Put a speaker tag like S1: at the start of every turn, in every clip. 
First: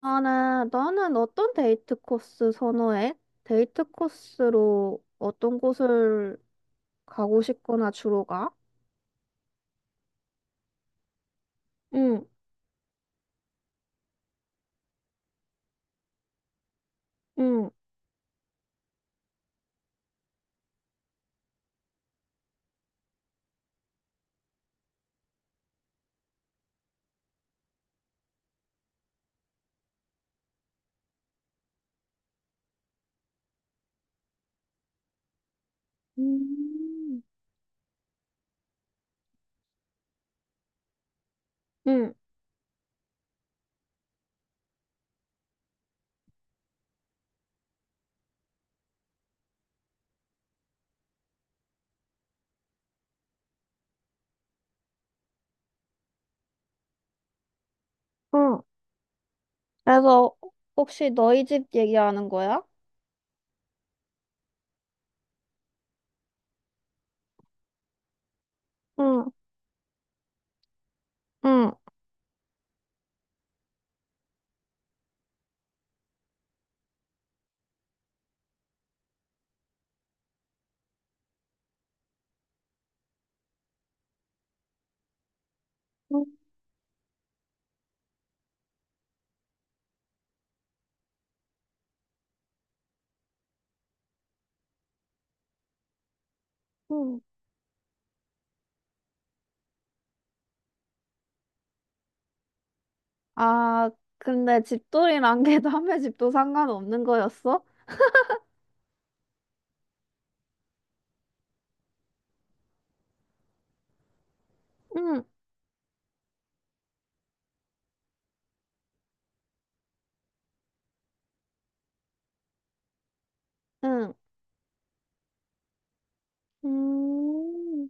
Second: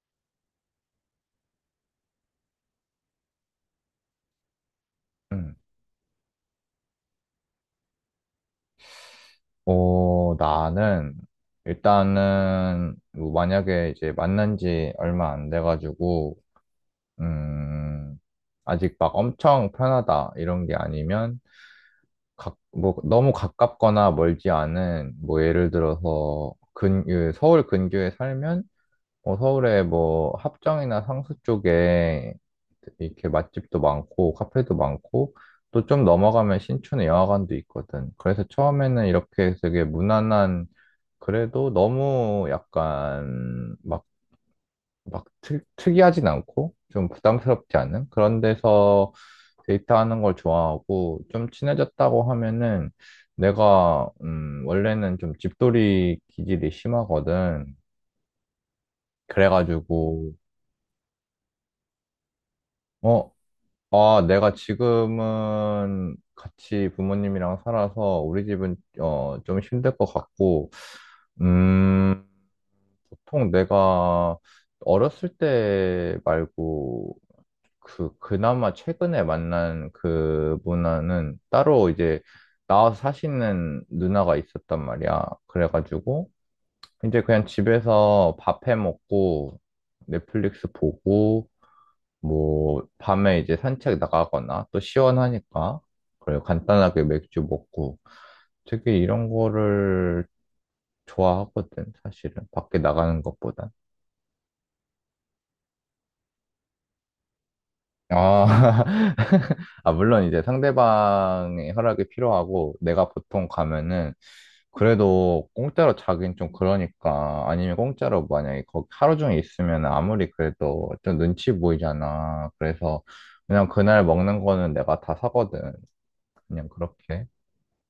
S1: 나는 어떤 데이트 코스 선호해? 데이트 코스로
S2: 음.
S1: 어떤 곳을 가고 싶거나 주로 가?
S2: 어, 나는
S1: 응,
S2: 일단은 뭐 만약에 이제 만난 지 얼마 안 돼가지고
S1: 응,
S2: 음, 아직 막 엄청 편하다 이런 게 아니면 뭐 너무 가깝거나 멀지 않은 뭐 예를 들어서 그 서울 근교에 살면 어, 서울에 뭐 합정이나 상수 쪽에 이렇게 맛집도 많고 카페도 많고 또 좀 넘어가면 신촌에
S1: 음.
S2: 영화관도 있거든. 그래서 처음에는 이렇게 되게 무난한, 그래도
S1: 응,
S2: 너무 약간 막, 특이하진 않고 좀 부담스럽지 않은 그런 데서 데이트하는 걸 좋아하고, 좀 친해졌다고 하면은 내가, 원래는 좀 집돌이 기질이 심하거든.
S1: 응.
S2: 그래가지고
S1: 그래서 혹시 너희 집 얘기하는 거야?
S2: 어, 아, 내가 지금은 같이 부모님이랑 살아서 우리 집은
S1: 응,
S2: 어, 좀 힘들 것 같고,
S1: 응.
S2: 음, 보통 내가 어렸을 때 말고 그나마 최근에 만난 그분은 따로 이제 나와서 사시는 누나가 있었단 말이야.
S1: 응.
S2: 그래가지고 이제 그냥 집에서 밥해 먹고 넷플릭스 보고 뭐, 밤에 이제 산책 나가거나 또 시원하니까, 그래요. 간단하게
S1: 응.
S2: 맥주 먹고 되게 이런 거를 좋아하거든, 사실은. 밖에 나가는 것보단.
S1: 아, 근데 집돌이란 게 남의 집도 상관없는 거였어?
S2: 아, 아, 물론 이제 상대방의 허락이 필요하고, 내가 보통 가면은,
S1: 응.
S2: 그래도 공짜로 자긴 좀 그러니까, 아니면 공짜로 만약에 거기 하루 종일 있으면 아무리 그래도 좀 눈치 보이잖아. 그래서 그냥 그날
S1: 응.
S2: 먹는 거는 내가 다 사거든. 그냥 그렇게.
S1: 음,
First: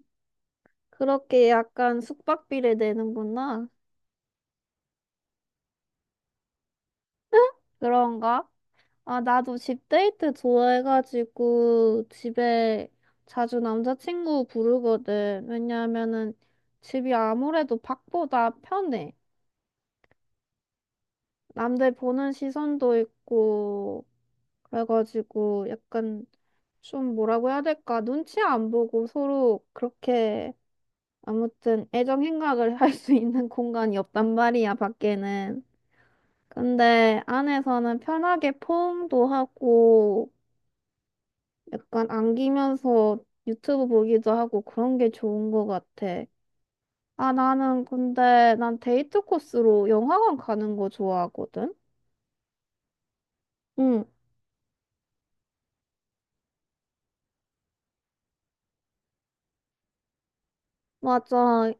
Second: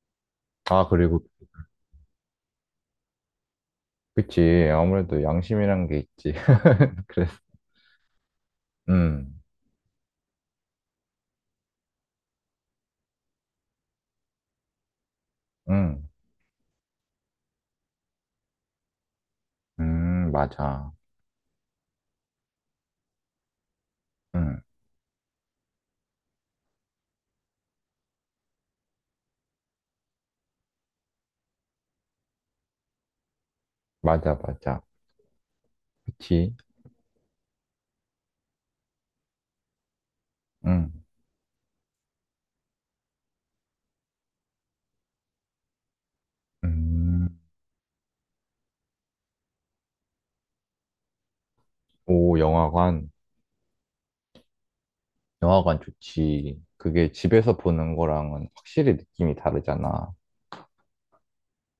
S2: 아, 그리고,
S1: 그렇게 약간 숙박비를 내는구나.
S2: 그치. 아무래도 양심이란 게 있지. 그래서,
S1: 그런가? 아,
S2: 음,
S1: 나도 집 데이트 좋아해가지고 집에 자주 남자친구 부르거든.
S2: 음,
S1: 왜냐하면은 집이 아무래도 밖보다 편해.
S2: 맞아.
S1: 남들 보는 시선도 있고,
S2: 음,
S1: 그래가지고 약간 좀 뭐라고 해야 될까? 눈치 안 보고 서로 그렇게 아무튼 애정 행각을 할 수 있는 공간이
S2: 맞아,
S1: 없단 말이야,
S2: 맞아.
S1: 밖에는.
S2: 그치.
S1: 근데 안에서는 편하게 포옹도 하고,
S2: 음.
S1: 약간 안기면서 유튜브 보기도 하고 그런 게 좋은 것 같아. 아,
S2: 음.
S1: 나는 근데 난 데이트 코스로 영화관 가는 거 좋아하거든?
S2: 오, 영화관.
S1: 응,
S2: 영화관 좋지. 그게 집에서 보는 거랑은 확실히 느낌이 다르잖아.
S1: 맞아.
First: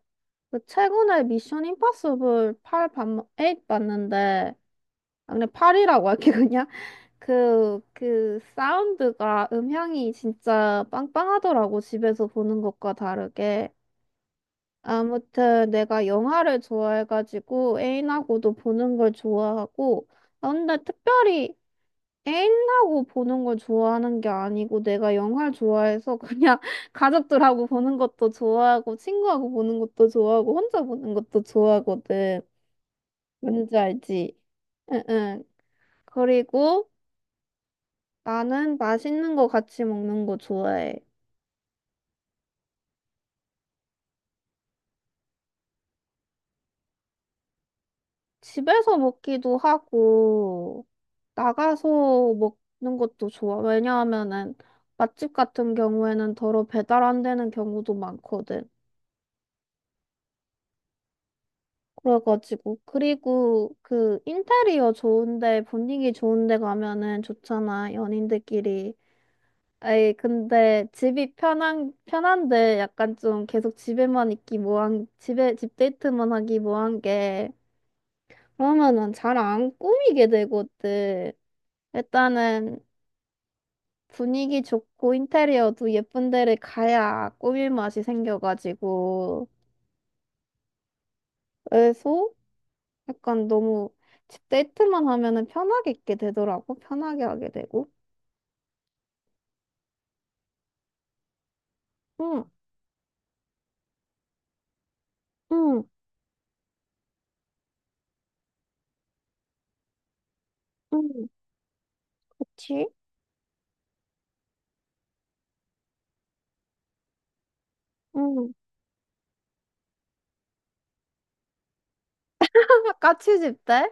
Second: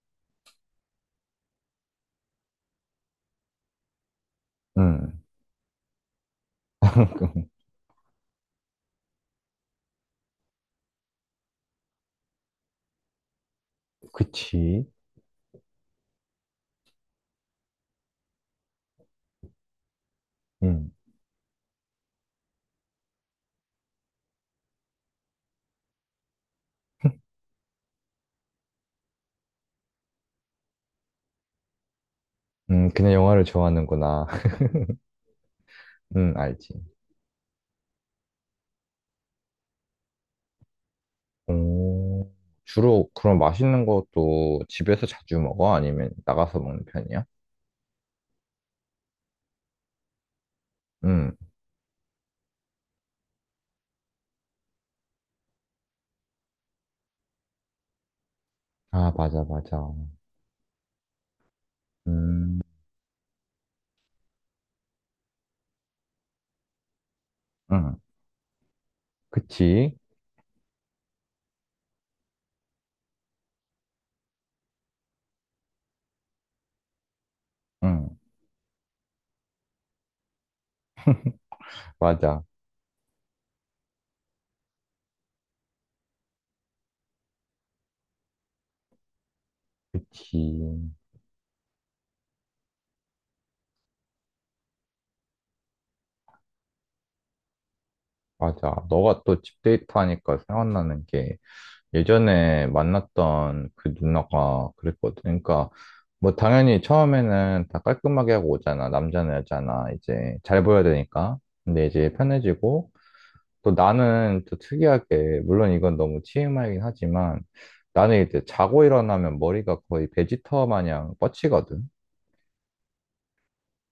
S1: 그 최근에 미션 임파서블 8 봤, 팔 봤는데,
S2: 음,
S1: 아, 그냥 8이라고 할게, 그냥. 그 사운드가, 음향이 진짜 빵빵하더라고, 집에서 보는 것과 다르게.
S2: 그치.
S1: 아무튼 내가 영화를 좋아해가지고 애인하고도 보는 걸 좋아하고 아, 근데
S2: 음,
S1: 특별히 애인하고 보는 걸 좋아하는 게 아니고 내가 영화를 좋아해서 그냥 가족들하고 보는 것도 좋아하고 친구하고 보는 것도 좋아하고 혼자 보는 것도 좋아하거든.
S2: 그냥 영화를
S1: 뭔지
S2: 좋아하는구나.
S1: 알지? 응응.
S2: 알지.
S1: 그리고 나는 맛있는 거 같이 먹는 거 좋아해.
S2: 오, 주로 그럼 맛있는 것도 집에서 자주 먹어? 아니면 나가서 먹는 편이야?
S1: 집에서 먹기도 하고
S2: 음.
S1: 나가서 먹는 것도 좋아. 왜냐하면은 맛집 같은 경우에는 더러 배달 안 되는 경우도 많거든.
S2: 아, 맞아, 맞아. 음,
S1: 그래가지고 그리고 그 인테리어 좋은데 분위기 좋은데 가면은 좋잖아
S2: 응,
S1: 연인들끼리.
S2: 그치.
S1: 에이 근데 집이 편한데 약간 좀 계속 집에만 있기 뭐한 집에 집 데이트만 하기 뭐한 게
S2: 응,
S1: 그러면은 잘 안 꾸미게 되거든.
S2: 맞아.
S1: 일단은 분위기 좋고 인테리어도 예쁜 데를 가야 꾸밀 맛이 생겨가지고
S2: 그치.
S1: 그래서 약간 너무 집 데이트만 하면은 편하게 있게 되더라고 편하게 하게 되고
S2: 맞아. 너가 또 집데이트 하니까 생각나는 게
S1: 응,
S2: 예전에 만났던 그 누나가 그랬거든. 그러니까
S1: 응,
S2: 뭐 당연히 처음에는 다 깔끔하게 하고 오잖아. 남자나 여자나 이제 잘 보여야
S1: 응,
S2: 되니까. 근데 이제
S1: 그치?
S2: 편해지고, 또 나는 또 특이하게, 물론 이건 너무 TMI이긴 하지만, 나는 이제
S1: 응,
S2: 자고 일어나면 머리가 거의 베지터 마냥 뻗치거든.
S1: 같이 집 때?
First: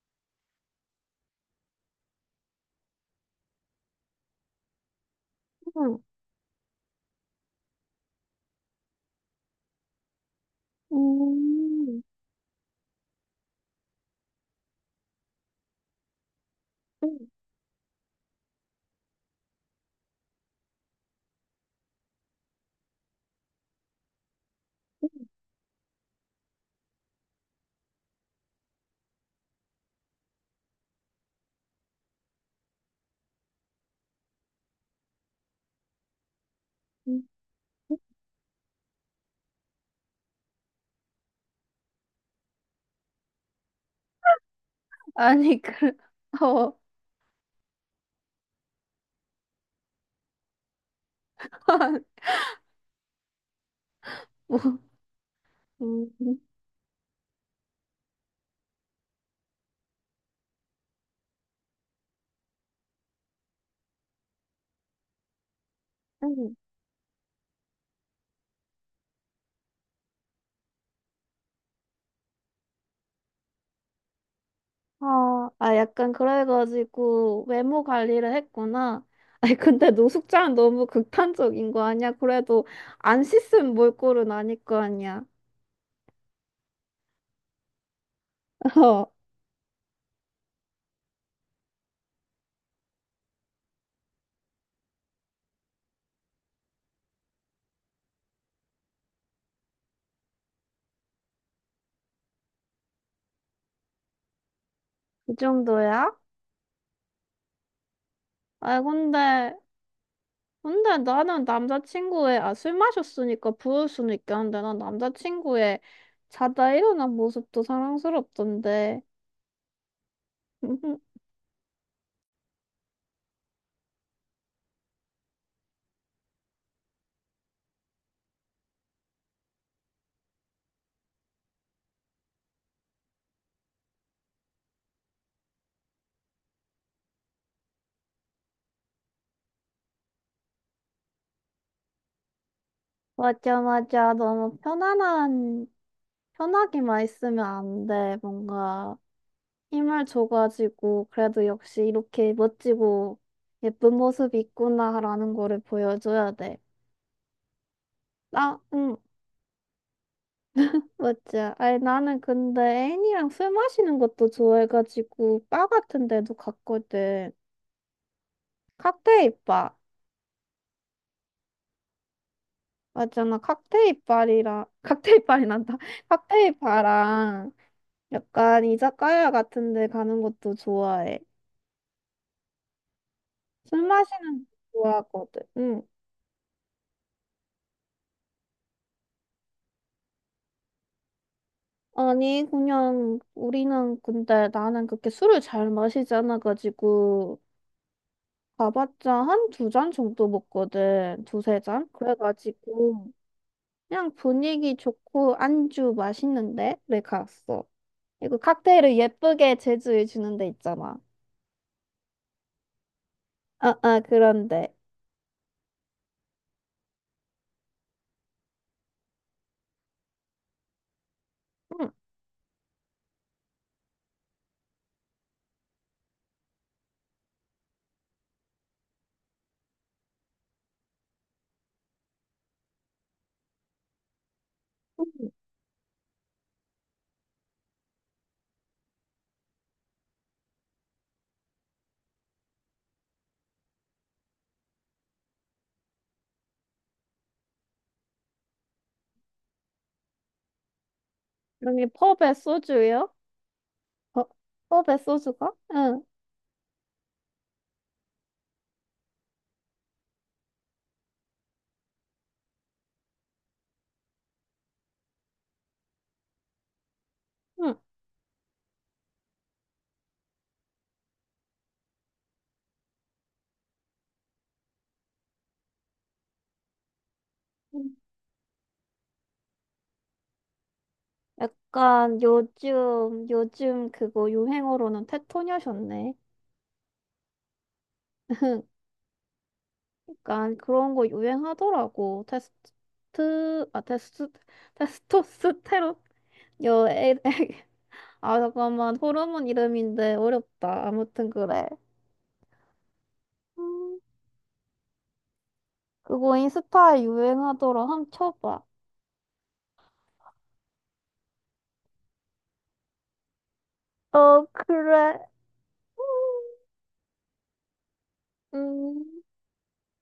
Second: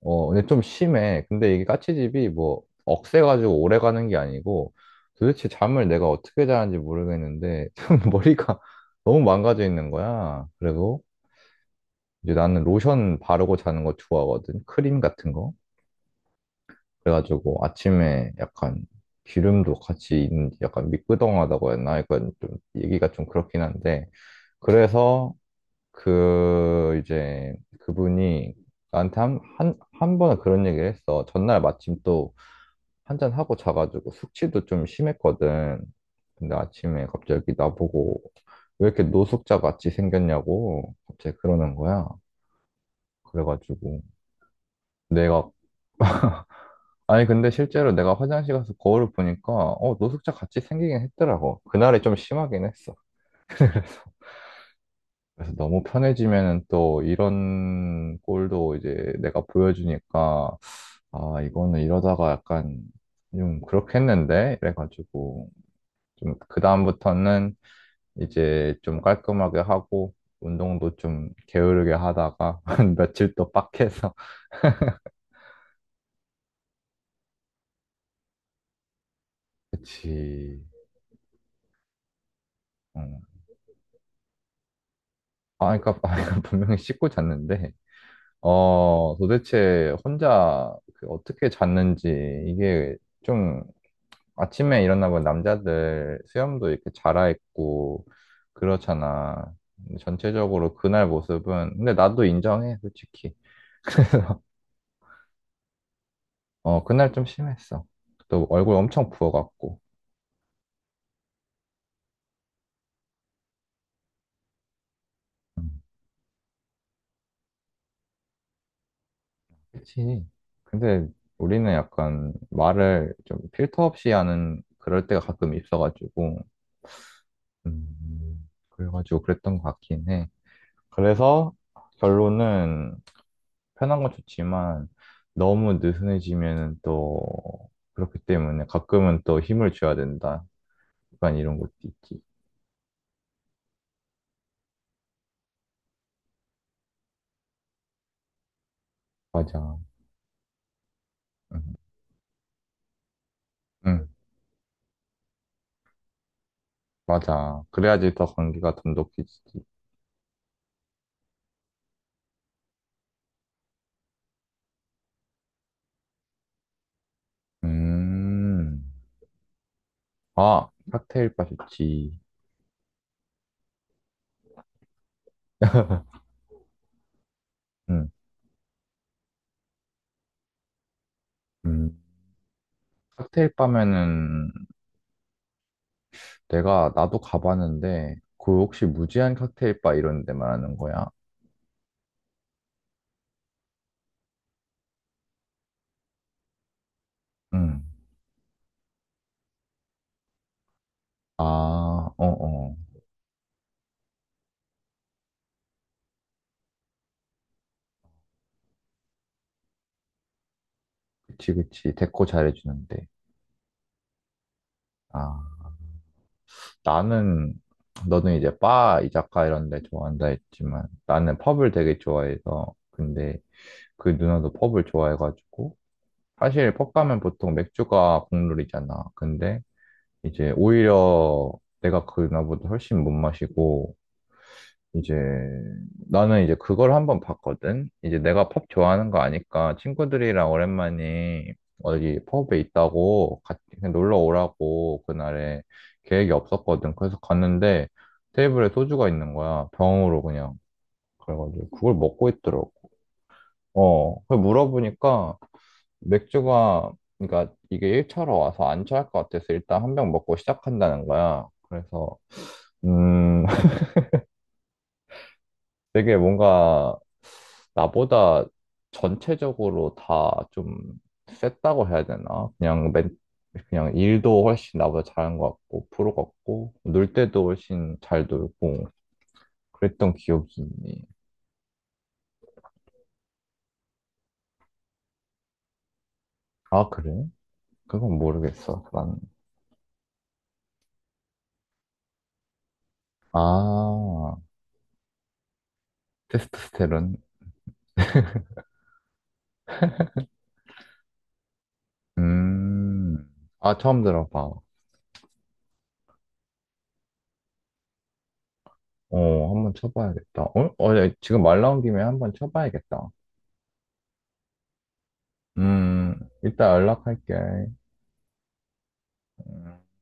S2: 어, 근데 좀 심해. 근데 이게 까치집이 뭐 억세가지고 오래 가는 게 아니고 도대체 잠을
S1: 응,
S2: 내가 어떻게 자는지 모르겠는데 좀 머리가 너무 망가져 있는 거야. 그리고
S1: 응,
S2: 이제 나는 로션 바르고 자는 거 좋아하거든. 크림 같은 거.
S1: 응,
S2: 그래가지고 아침에 약간 기름도 같이 있는지 약간 미끄덩하다고 했나? 약간 좀 얘기가 좀 그렇긴 한데.
S1: 응,
S2: 그래서 그 이제 그분이 나한테 한 번은 그런 얘기를 했어. 전날 마침 또 한 잔하고 자가지고 숙취도 좀 심했거든. 근데 아침에
S1: 응,
S2: 갑자기 나보고, 왜 이렇게 노숙자 같이 생겼냐고 갑자기 그러는 거야. 그래가지고 내가
S1: 아니 그 어.
S2: 아니 근데 실제로 내가 화장실 가서 거울을 보니까 어 노숙자 같이 생기긴 했더라고. 그날이 좀 심하긴 했어. 그래서 너무
S1: 응,
S2: 편해지면은 또 이런 꼴도 이제 내가 보여주니까, 아 이거는 이러다가 약간 좀 그렇게 했는데 이래가지고 좀
S1: 응.
S2: 그다음부터는 이제 좀 깔끔하게 하고 운동도 좀 게으르게 하다가 한 며칠 또 빡해서
S1: 아, 아, 약간 그래가지고 외모 관리를 했구나. 아니, 근데 노숙자는
S2: 그치.
S1: 너무 극단적인 거 아니야? 그래도
S2: 어.
S1: 안 씻은 몰골은 아닐 거 아니야.
S2: 아 그러니까, 아, 그러니까 분명히 씻고 잤는데
S1: 어,
S2: 어 도대체 혼자 그 어떻게 잤는지 이게 좀, 아침에 일어나면 남자들 수염도 이렇게 자라있고 그렇잖아. 근데 전체적으로 그날 모습은, 근데 나도 인정해 솔직히.
S1: 그 정도야?
S2: 어 그날 좀 심했어. 또 얼굴
S1: 아,
S2: 엄청
S1: 근데,
S2: 부어갖고.
S1: 근데 나는 남자친구의, 아, 술 마셨으니까 부을 수는 있겠는데, 난
S2: 음.
S1: 남자친구의 자다 일어난 모습도 사랑스럽던데.
S2: 그치. 근데 우리는 약간 말을 좀 필터 없이 하는 그럴 때가 가끔 있어가지고, 그래가지고 그랬던 것 같긴 해. 그래서 결론은 편한 건 좋지만 너무 느슨해지면 또 그렇기 때문에 가끔은 또 힘을 줘야 된다. 약간 이런 것도 있지.
S1: 맞아, 맞아. 너무 편안한, 편하게만 있으면 안 돼, 뭔가.
S2: 맞아.
S1: 힘을 줘가지고 그래도
S2: 응,
S1: 역시 이렇게 멋지고 예쁜
S2: 응,
S1: 모습이 있구나라는 거를 보여줘야 돼.
S2: 맞아. 그래야지 더
S1: 나,
S2: 관계가
S1: 응,
S2: 돈독해지지.
S1: 맞지. 아니, 나는 근데 애인이랑 술 마시는 것도 좋아해가지고 바 같은 데도 갔거든.
S2: 음,
S1: 칵테일 바.
S2: 아, 칵테일 바 좋지.
S1: 맞잖아. 칵테일 바리랑, 칵테일 바리 난다. 칵테일 바랑
S2: 응.
S1: 약간 이자카야 같은 데 가는 것도 좋아해.
S2: 음. 칵테일
S1: 술 마시는 거
S2: 바면은
S1: 좋아하거든. 응.
S2: 내가 나도 가봤는데 그 혹시 무제한 칵테일 바 이런 데 말하는 거야?
S1: 아니, 그냥 우리는 근데 나는 그렇게 술을 잘 마시지 않아가지고
S2: 응.
S1: 가봤자 한 두 잔 정도 먹거든.
S2: 아,
S1: 두세 잔?
S2: 어, 어.
S1: 그래가지고 그냥 분위기 좋고 안주 맛있는데? 를 갔어. 이거 칵테일을 예쁘게 제조해 주는 데 있잖아.
S2: 그치, 그치. 데코 잘해주는데.
S1: 아, 아, 그런데.
S2: 아, 나는, 너는 이제 바, 이자카 이런 데 좋아한다 했지만 나는 펍을
S1: 응.
S2: 되게 좋아해서, 근데 그 누나도 펍을 좋아해가지고 사실 펍 가면 보통 맥주가 국룰이잖아. 근데 이제 오히려 내가 그 누나보다 훨씬 못 마시고, 이제 나는 이제 그걸 한번 봤거든. 이제 내가 펍 좋아하는 거 아니까 친구들이랑 오랜만에 어디 펍에 있다고 같이 그냥 놀러 오라고, 그날에 계획이 없었거든. 그래서 갔는데 테이블에 소주가 있는 거야. 병으로 그냥. 그래가지고
S1: 여기
S2: 그걸 먹고
S1: 펍에
S2: 있더라고.
S1: 소주요?
S2: 어,
S1: 어,
S2: 그
S1: 펍에
S2: 물어보니까
S1: 소주가? 응.
S2: 맥주가, 그러니까 이게 1차로 와서 안 취할 것 같아서 일단 한 병 먹고 시작한다는 거야. 그래서 음 되게 뭔가
S1: 응.
S2: 나보다 전체적으로 다 좀 셌다고 해야 되나? 그냥 일도 훨씬 나보다 잘한 것 같고, 프로 같고, 놀 때도
S1: 응.
S2: 훨씬 잘 놀고, 그랬던 기억이 있니?
S1: 약간 요즘 그거 유행어로는 테토녀셨네.
S2: 아, 그래? 그건 모르겠어, 나는.
S1: 약간 그런 거 유행하더라고.
S2: 아,
S1: 테스토스테론? 여, 에,
S2: 테스토스테론?
S1: 아, 잠깐만. 호르몬 이름인데 어렵다. 아무튼 그래.
S2: 음, 아,
S1: 음,
S2: 처음 들어봐.
S1: 그거 인스타에 유행하더라. 한번 쳐봐.
S2: 어, 한번 쳐봐야겠다. 어? 어, 야, 지금 말 나온 김에 한번 쳐봐야겠다.
S1: 어, 그래.
S2: 음, 이따 연락할게.
S1: 음.
S2: 음.